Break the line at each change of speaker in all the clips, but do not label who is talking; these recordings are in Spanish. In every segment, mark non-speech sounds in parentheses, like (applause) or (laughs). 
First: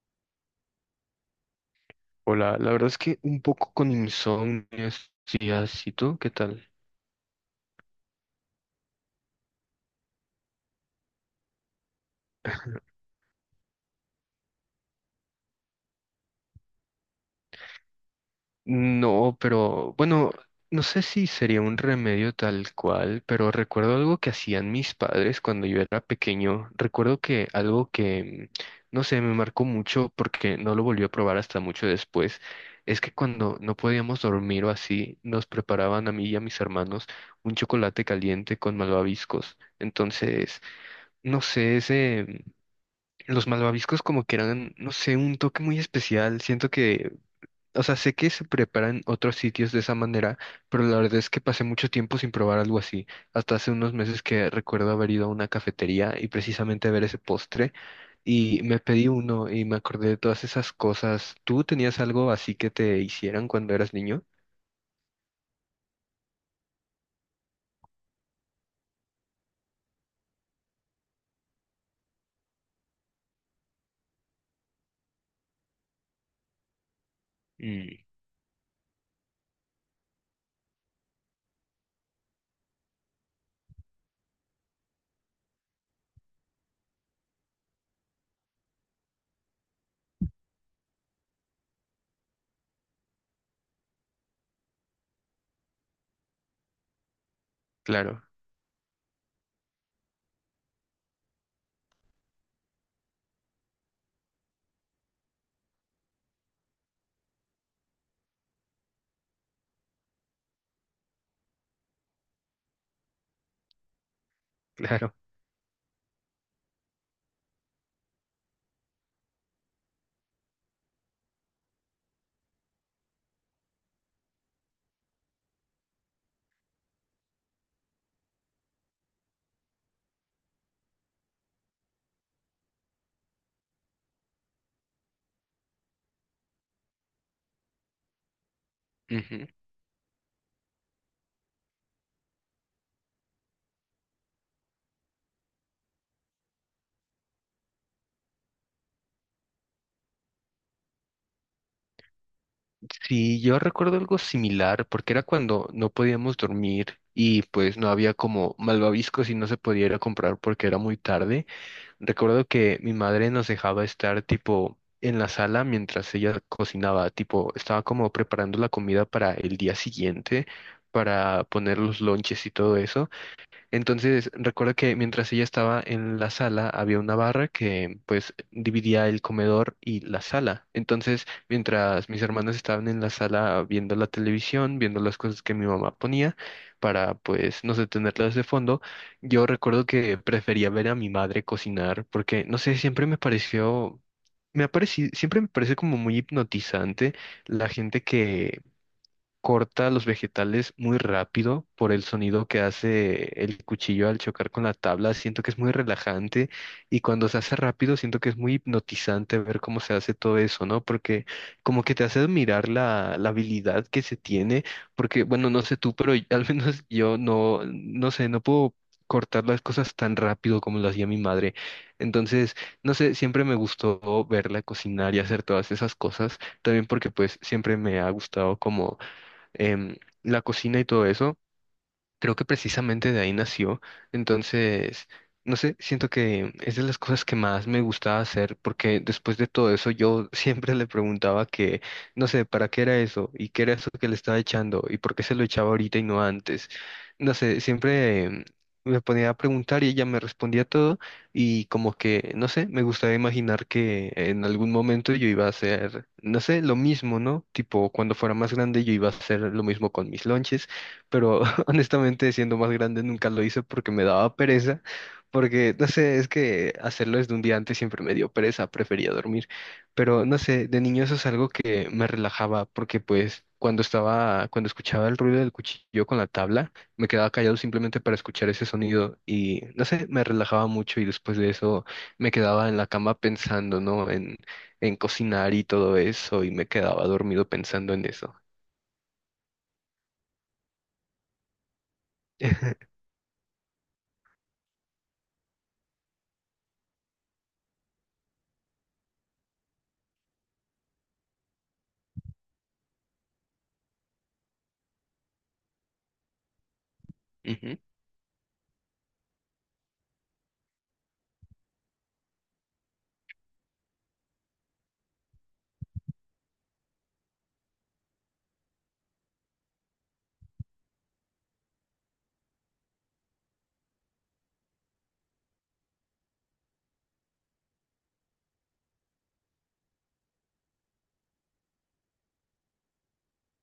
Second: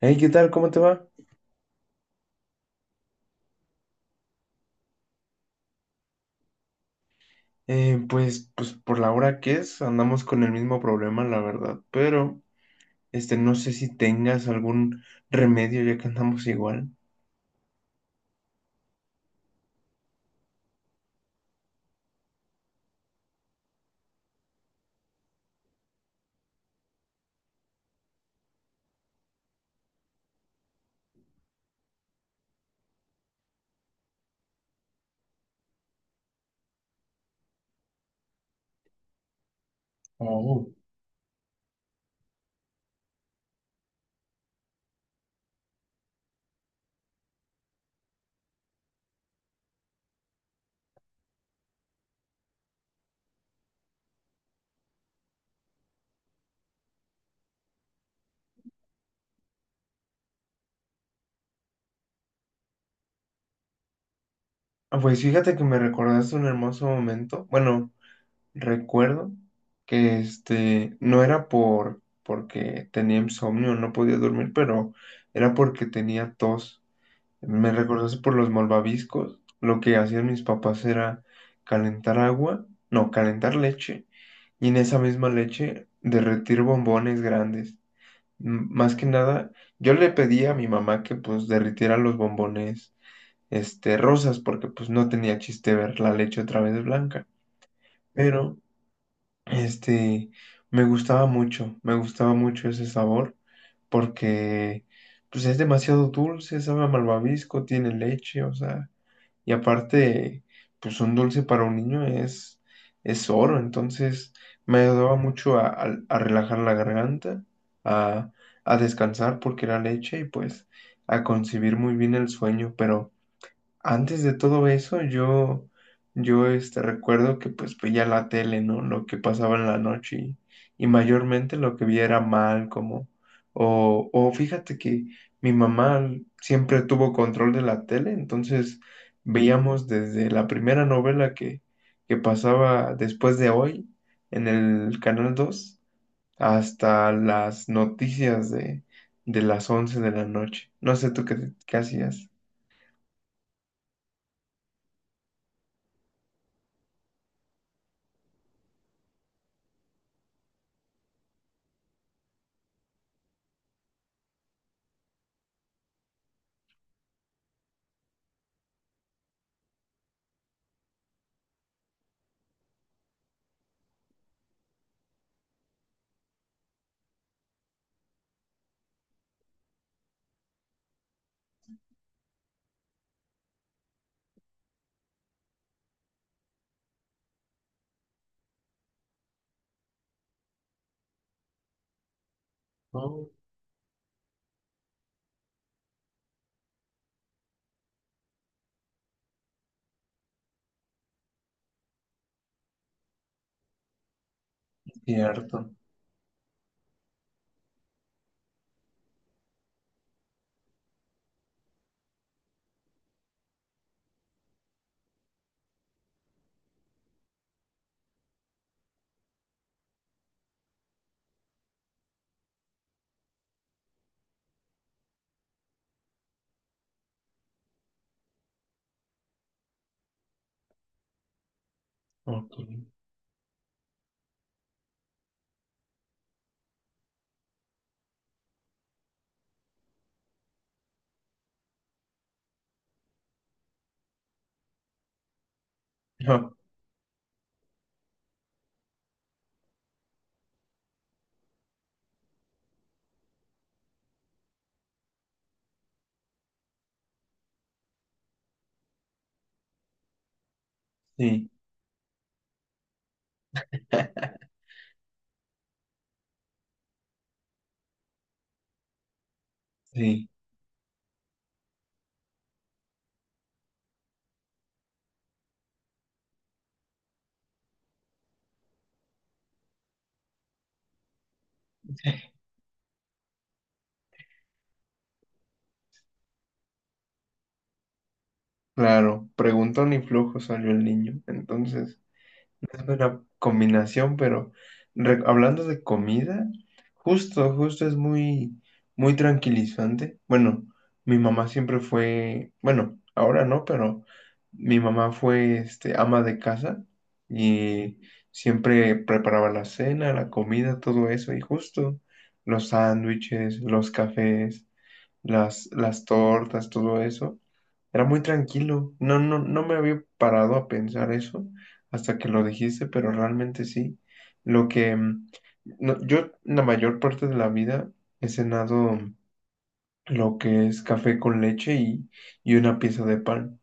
Hey, ¿qué tal? ¿Cómo te va?
Hola, la verdad es que un poco con insomnio estos días. ¿Y tú qué tal?
Pues por la hora que es, andamos con el mismo problema, la verdad. Pero, no sé si tengas algún remedio ya que andamos igual.
No, pero bueno, no sé si sería un remedio tal cual, pero recuerdo algo que hacían mis padres cuando yo era pequeño. Recuerdo que algo que, no sé, me marcó mucho porque no lo volví a probar hasta mucho después, es que cuando no podíamos dormir o así, nos preparaban a mí y a mis hermanos un chocolate caliente con malvaviscos. Entonces,
Oh,
no sé, Los malvaviscos como que eran, no sé, un toque muy especial. Siento que, o sea, sé que se preparan otros sitios de esa manera, pero la verdad es que pasé mucho tiempo sin probar algo así. Hasta hace unos meses que recuerdo haber ido a una cafetería y precisamente ver ese postre y me pedí uno y me acordé de todas esas cosas. ¿Tú tenías algo así que te hicieran cuando eras niño?
ah, pues fíjate que me recordaste un hermoso momento. Bueno, recuerdo que no era porque tenía insomnio, no podía dormir, pero era porque tenía tos. Me
Mm,
recordaste por los malvaviscos. Lo que hacían mis papás era calentar agua, no, calentar leche y en esa misma leche derretir bombones grandes. Más que nada, yo le pedí a mi mamá que pues derritiera los bombones rosas porque pues no tenía chiste ver la leche otra vez blanca,
claro,
pero este me gustaba mucho ese sabor porque pues es demasiado dulce, sabe a malvavisco, tiene leche, o sea, y aparte, pues un dulce para un niño es oro. Entonces
(laughs)
me
claro.
ayudaba mucho a relajar la garganta, a, a descansar porque era leche y pues a concebir muy bien el sueño. Pero antes de todo eso, yo recuerdo que pues veía la tele, ¿no? Lo que pasaba en la noche y mayormente lo que vi era mal, como, o fíjate que mi mamá siempre tuvo control de la tele, entonces
Ujú.
veíamos desde la primera novela que pasaba después de Hoy en el Canal 2 hasta las noticias de las 11 de la noche. No sé tú qué hacías.
Sí, yo recuerdo algo similar, porque era cuando no podíamos dormir y pues no había como malvaviscos y no se podía ir a comprar porque era muy tarde. Recuerdo que mi madre nos dejaba estar tipo en la sala mientras ella cocinaba, tipo estaba como preparando la comida para el día siguiente, para poner los lonches y todo eso. Entonces, recuerdo que mientras ella estaba en la sala, había una barra que pues dividía el comedor y la sala. Entonces, mientras mis hermanos estaban en la sala viendo la televisión, viendo las cosas que mi mamá ponía para pues no sé, tenerlas de fondo, yo recuerdo que prefería ver a mi madre cocinar porque no sé, siempre
No,
me ha parecido, siempre me parece como muy hipnotizante la gente que corta los vegetales muy rápido por el sonido que hace el cuchillo al chocar con la tabla. Siento que es
cierto.
muy relajante y cuando se hace rápido siento que es muy hipnotizante ver cómo se hace todo eso, ¿no? Porque como que te hace admirar la habilidad que se tiene, porque bueno, no sé tú, pero (laughs) al menos yo no, no sé, no puedo cortar las cosas tan rápido como lo hacía mi madre. Entonces, no sé, siempre me gustó verla cocinar y hacer todas esas cosas también porque pues siempre me ha gustado como em, la cocina y todo eso creo que
Ok.
precisamente de ahí nació. Entonces, no sé, siento que es de las cosas que más me gustaba hacer, porque después de todo eso yo (laughs) siempre le preguntaba que, no sé, ¿para qué era eso? ¿Y qué era eso que le estaba echando? ¿Y por qué se lo echaba ahorita y no
Ajá,
antes? No sé, siempre me ponía a preguntar y ella me respondía todo y como que, no sé, me gustaba imaginar que en algún momento yo iba a hacer, no sé, lo mismo, ¿no? Tipo, cuando fuera más grande yo iba a hacer lo mismo con mis lonches pero
sí,
(laughs) honestamente siendo más grande nunca lo hice porque me daba pereza, porque no sé, es que hacerlo desde un día antes siempre me dio pereza, prefería dormir, pero
sí,
no sé, de niño eso es algo que me relajaba porque pues cuando estaba, cuando escuchaba el ruido del cuchillo con la tabla, me quedaba callado simplemente para escuchar ese sonido y no sé, me relajaba mucho y después de eso me quedaba en la cama pensando, ¿no? En cocinar y todo eso y me quedaba dormido pensando en eso.
claro. Preguntón y flujo salió el niño. Entonces, no es
(laughs)
una combinación, pero hablando de comida, justo es muy tranquilizante. Bueno, mi mamá siempre fue, bueno, ahora no, pero mi mamá fue, ama de casa
Ujú,
y siempre preparaba la cena, la comida, todo eso, y justo los sándwiches, los cafés, las tortas, todo eso. Era muy tranquilo. No me había parado a pensar eso hasta que lo dijiste, pero realmente sí. Lo que yo la mayor parte de la vida he cenado lo que es café con leche y una pieza de pan.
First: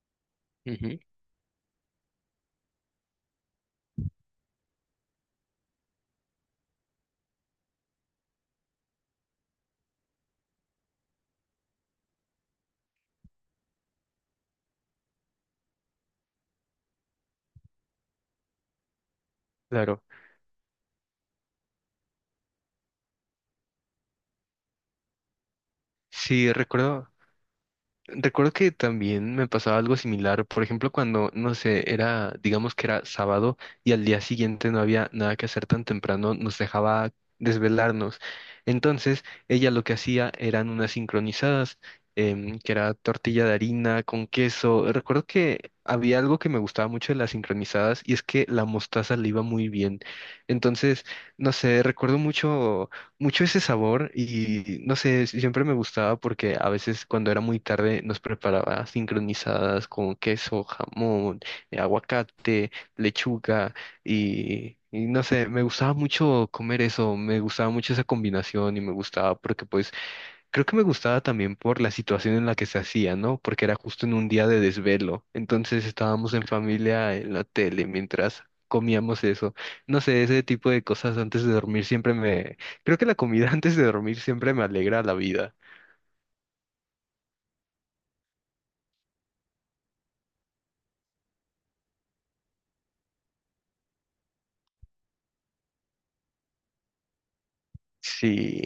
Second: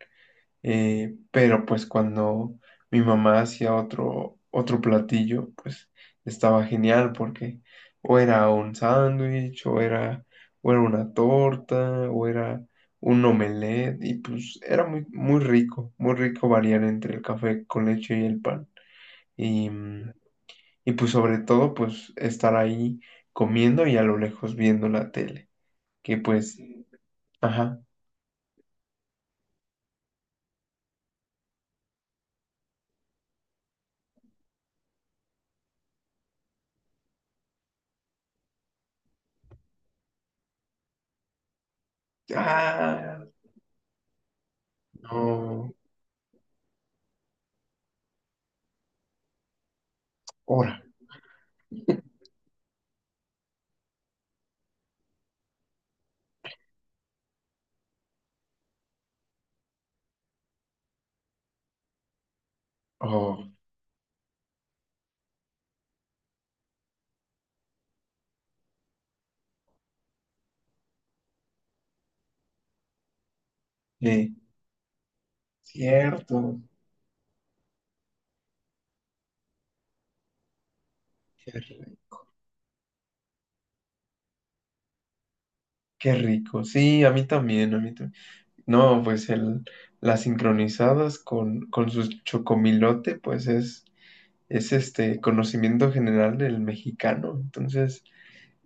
ujú,
Pero pues cuando mi mamá hacía otro platillo, pues estaba genial porque o era un sándwich, o era una torta, o era un omelette, y pues era muy rico variar entre el café con leche y el pan. Y,
claro.
y pues sobre todo, pues estar ahí comiendo y a lo lejos viendo la tele, que
Sí,
pues, ajá.
recuerdo que también me pasaba algo similar. Por ejemplo, cuando, no sé, era, digamos que era sábado y al día siguiente no había nada que hacer tan temprano, nos dejaba desvelarnos. Entonces, ella lo que hacía eran unas sincronizadas, que era
Ah,
tortilla de harina con queso. Recuerdo que
no,
había algo que me gustaba mucho de las sincronizadas y es que la mostaza le iba muy bien.
hora.
Entonces, no sé, recuerdo mucho ese sabor y no sé, siempre me gustaba porque a veces cuando era muy tarde nos preparaba sincronizadas con queso, jamón, aguacate,
Oh,
lechuga y no sé, me gustaba mucho comer eso, me gustaba mucho esa combinación y me gustaba porque pues creo que me gustaba también por la situación en la que se hacía, ¿no? Porque era justo en un
eh,
día de desvelo. Entonces estábamos en
cierto.
familia en la tele mientras comíamos eso. No sé, ese tipo de cosas antes
Qué
de dormir
rico.
siempre me... Creo que la comida (laughs) antes de dormir siempre me alegra la vida.
Qué rico. Sí, a mí también, a mí también. No, pues las sincronizadas con su chocomilote, pues es este conocimiento general del mexicano. Entonces,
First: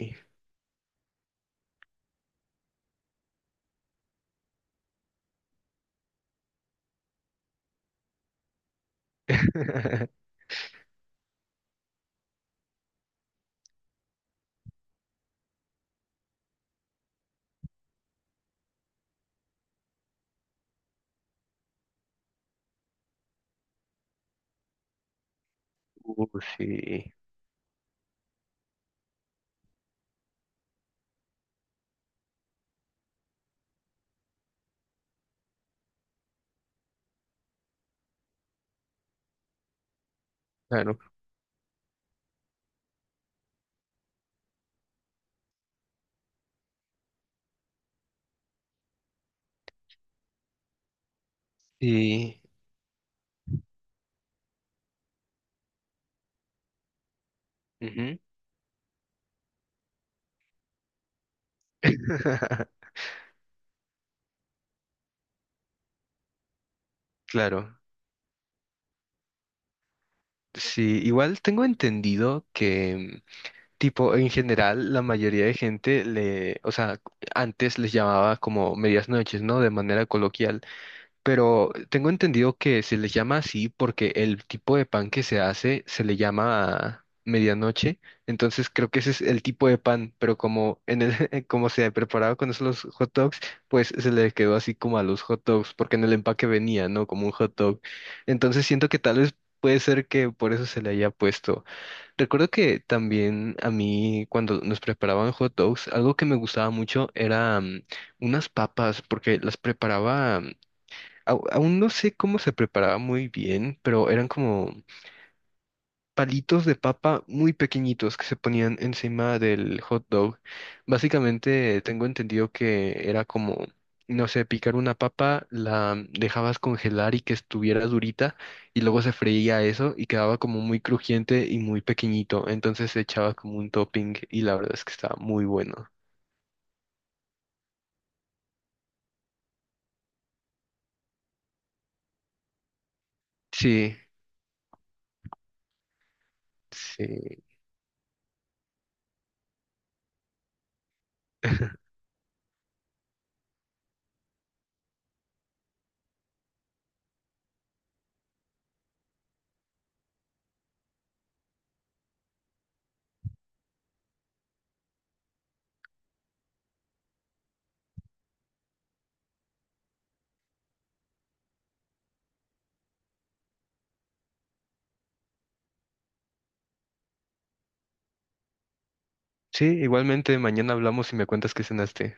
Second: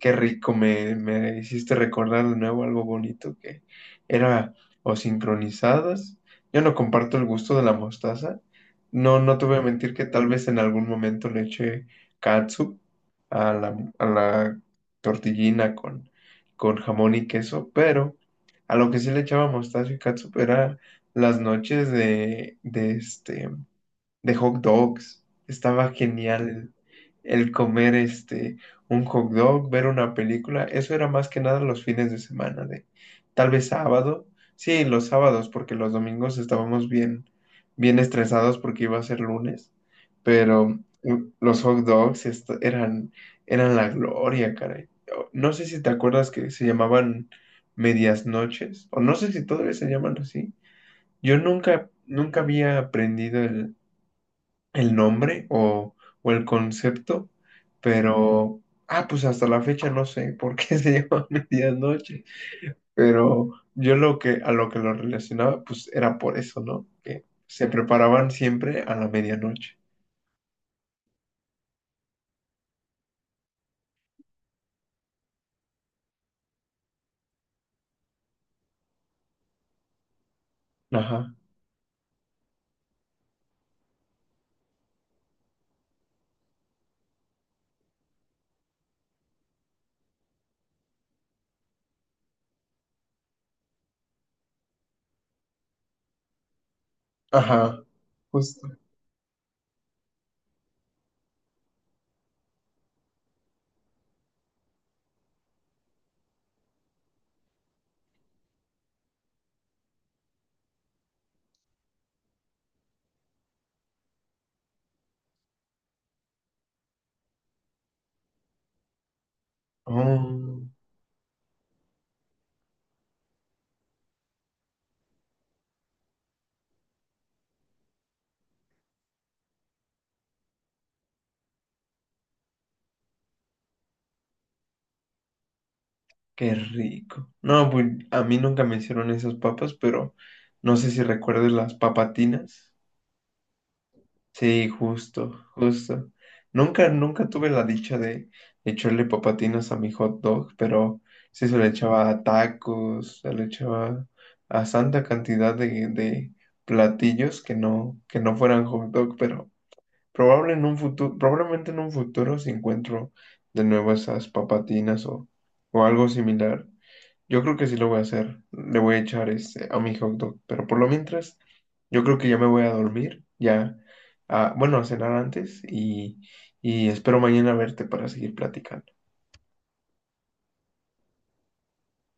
qué rico, me hiciste recordar de nuevo algo bonito que era o sincronizadas. Yo no comparto el gusto de la mostaza. No, no te voy a mentir que
(laughs)
tal vez en algún momento le eché katsu a a la tortillina con jamón y queso, pero a lo que sí le echaba mostaza y katsu era las noches de de hot dogs. Estaba
Uh,
genial
sí.
el comer un hot dog, ver una película. Eso era más que nada los fines de semana, de tal vez sábado. Sí, los sábados, porque los domingos estábamos bien estresados porque iba a ser lunes. Pero
Claro.
los hot dogs eran, eran la gloria, caray. No sé si te acuerdas que se llamaban medias noches, o no sé si todavía se llaman así. Yo nunca,
Sí.
nunca había aprendido el nombre o el concepto,
Ujú.
pero, ah, pues hasta la fecha no sé por qué (laughs) se llama medianoche,
(laughs)
pero yo lo a lo que lo relacionaba, pues era por eso, ¿no? Que se
Claro.
preparaban siempre a la medianoche.
Sí, igual tengo entendido que tipo, en general, la mayoría de gente o sea, antes les llamaba como medias noches, ¿no? De manera coloquial,
Ajá,
pero tengo entendido que se les llama así porque el tipo de pan que se hace se le llama medianoche, entonces creo que ese es el tipo de pan, pero como en (laughs) como se preparaba con eso los hot dogs, pues se le quedó así como a los hot dogs, porque en el empaque venía, ¿no? Como un hot dog.
ajá,
Entonces
justo.
siento que tal vez puede ser que por eso se le haya puesto. Recuerdo que también a mí cuando nos preparaban hot dogs, algo que me gustaba mucho era unas papas, porque las preparaba, aún no sé cómo se preparaba muy bien, pero eran como palitos de papa muy pequeñitos que se ponían encima del hot dog.
Oh,
Básicamente tengo entendido que era como, no sé, picar una papa, la dejabas congelar y que estuviera durita y luego se freía eso y quedaba como muy crujiente y muy pequeñito. Entonces se echaba como un topping y la verdad es que estaba muy bueno.
qué rico. No, pues a mí nunca me hicieron esas papas, pero no sé si recuerdes las papatinas.
Sí,
Sí, justo, justo. Nunca
sí.
tuve la dicha de echarle papatinas a mi hot dog, pero sí se le
(laughs)
echaba a tacos, se le echaba a santa cantidad de platillos que no fueran hot dog, pero probablemente en un futuro si encuentro de nuevo esas papatinas o algo similar, yo creo que sí lo voy a hacer. Le voy a echar a mi hot dog. Pero por lo mientras, yo creo que ya me voy a dormir. Ya, ah, bueno, a cenar antes y espero mañana verte para seguir platicando.
Sí, igualmente mañana hablamos y me cuentas qué cenaste.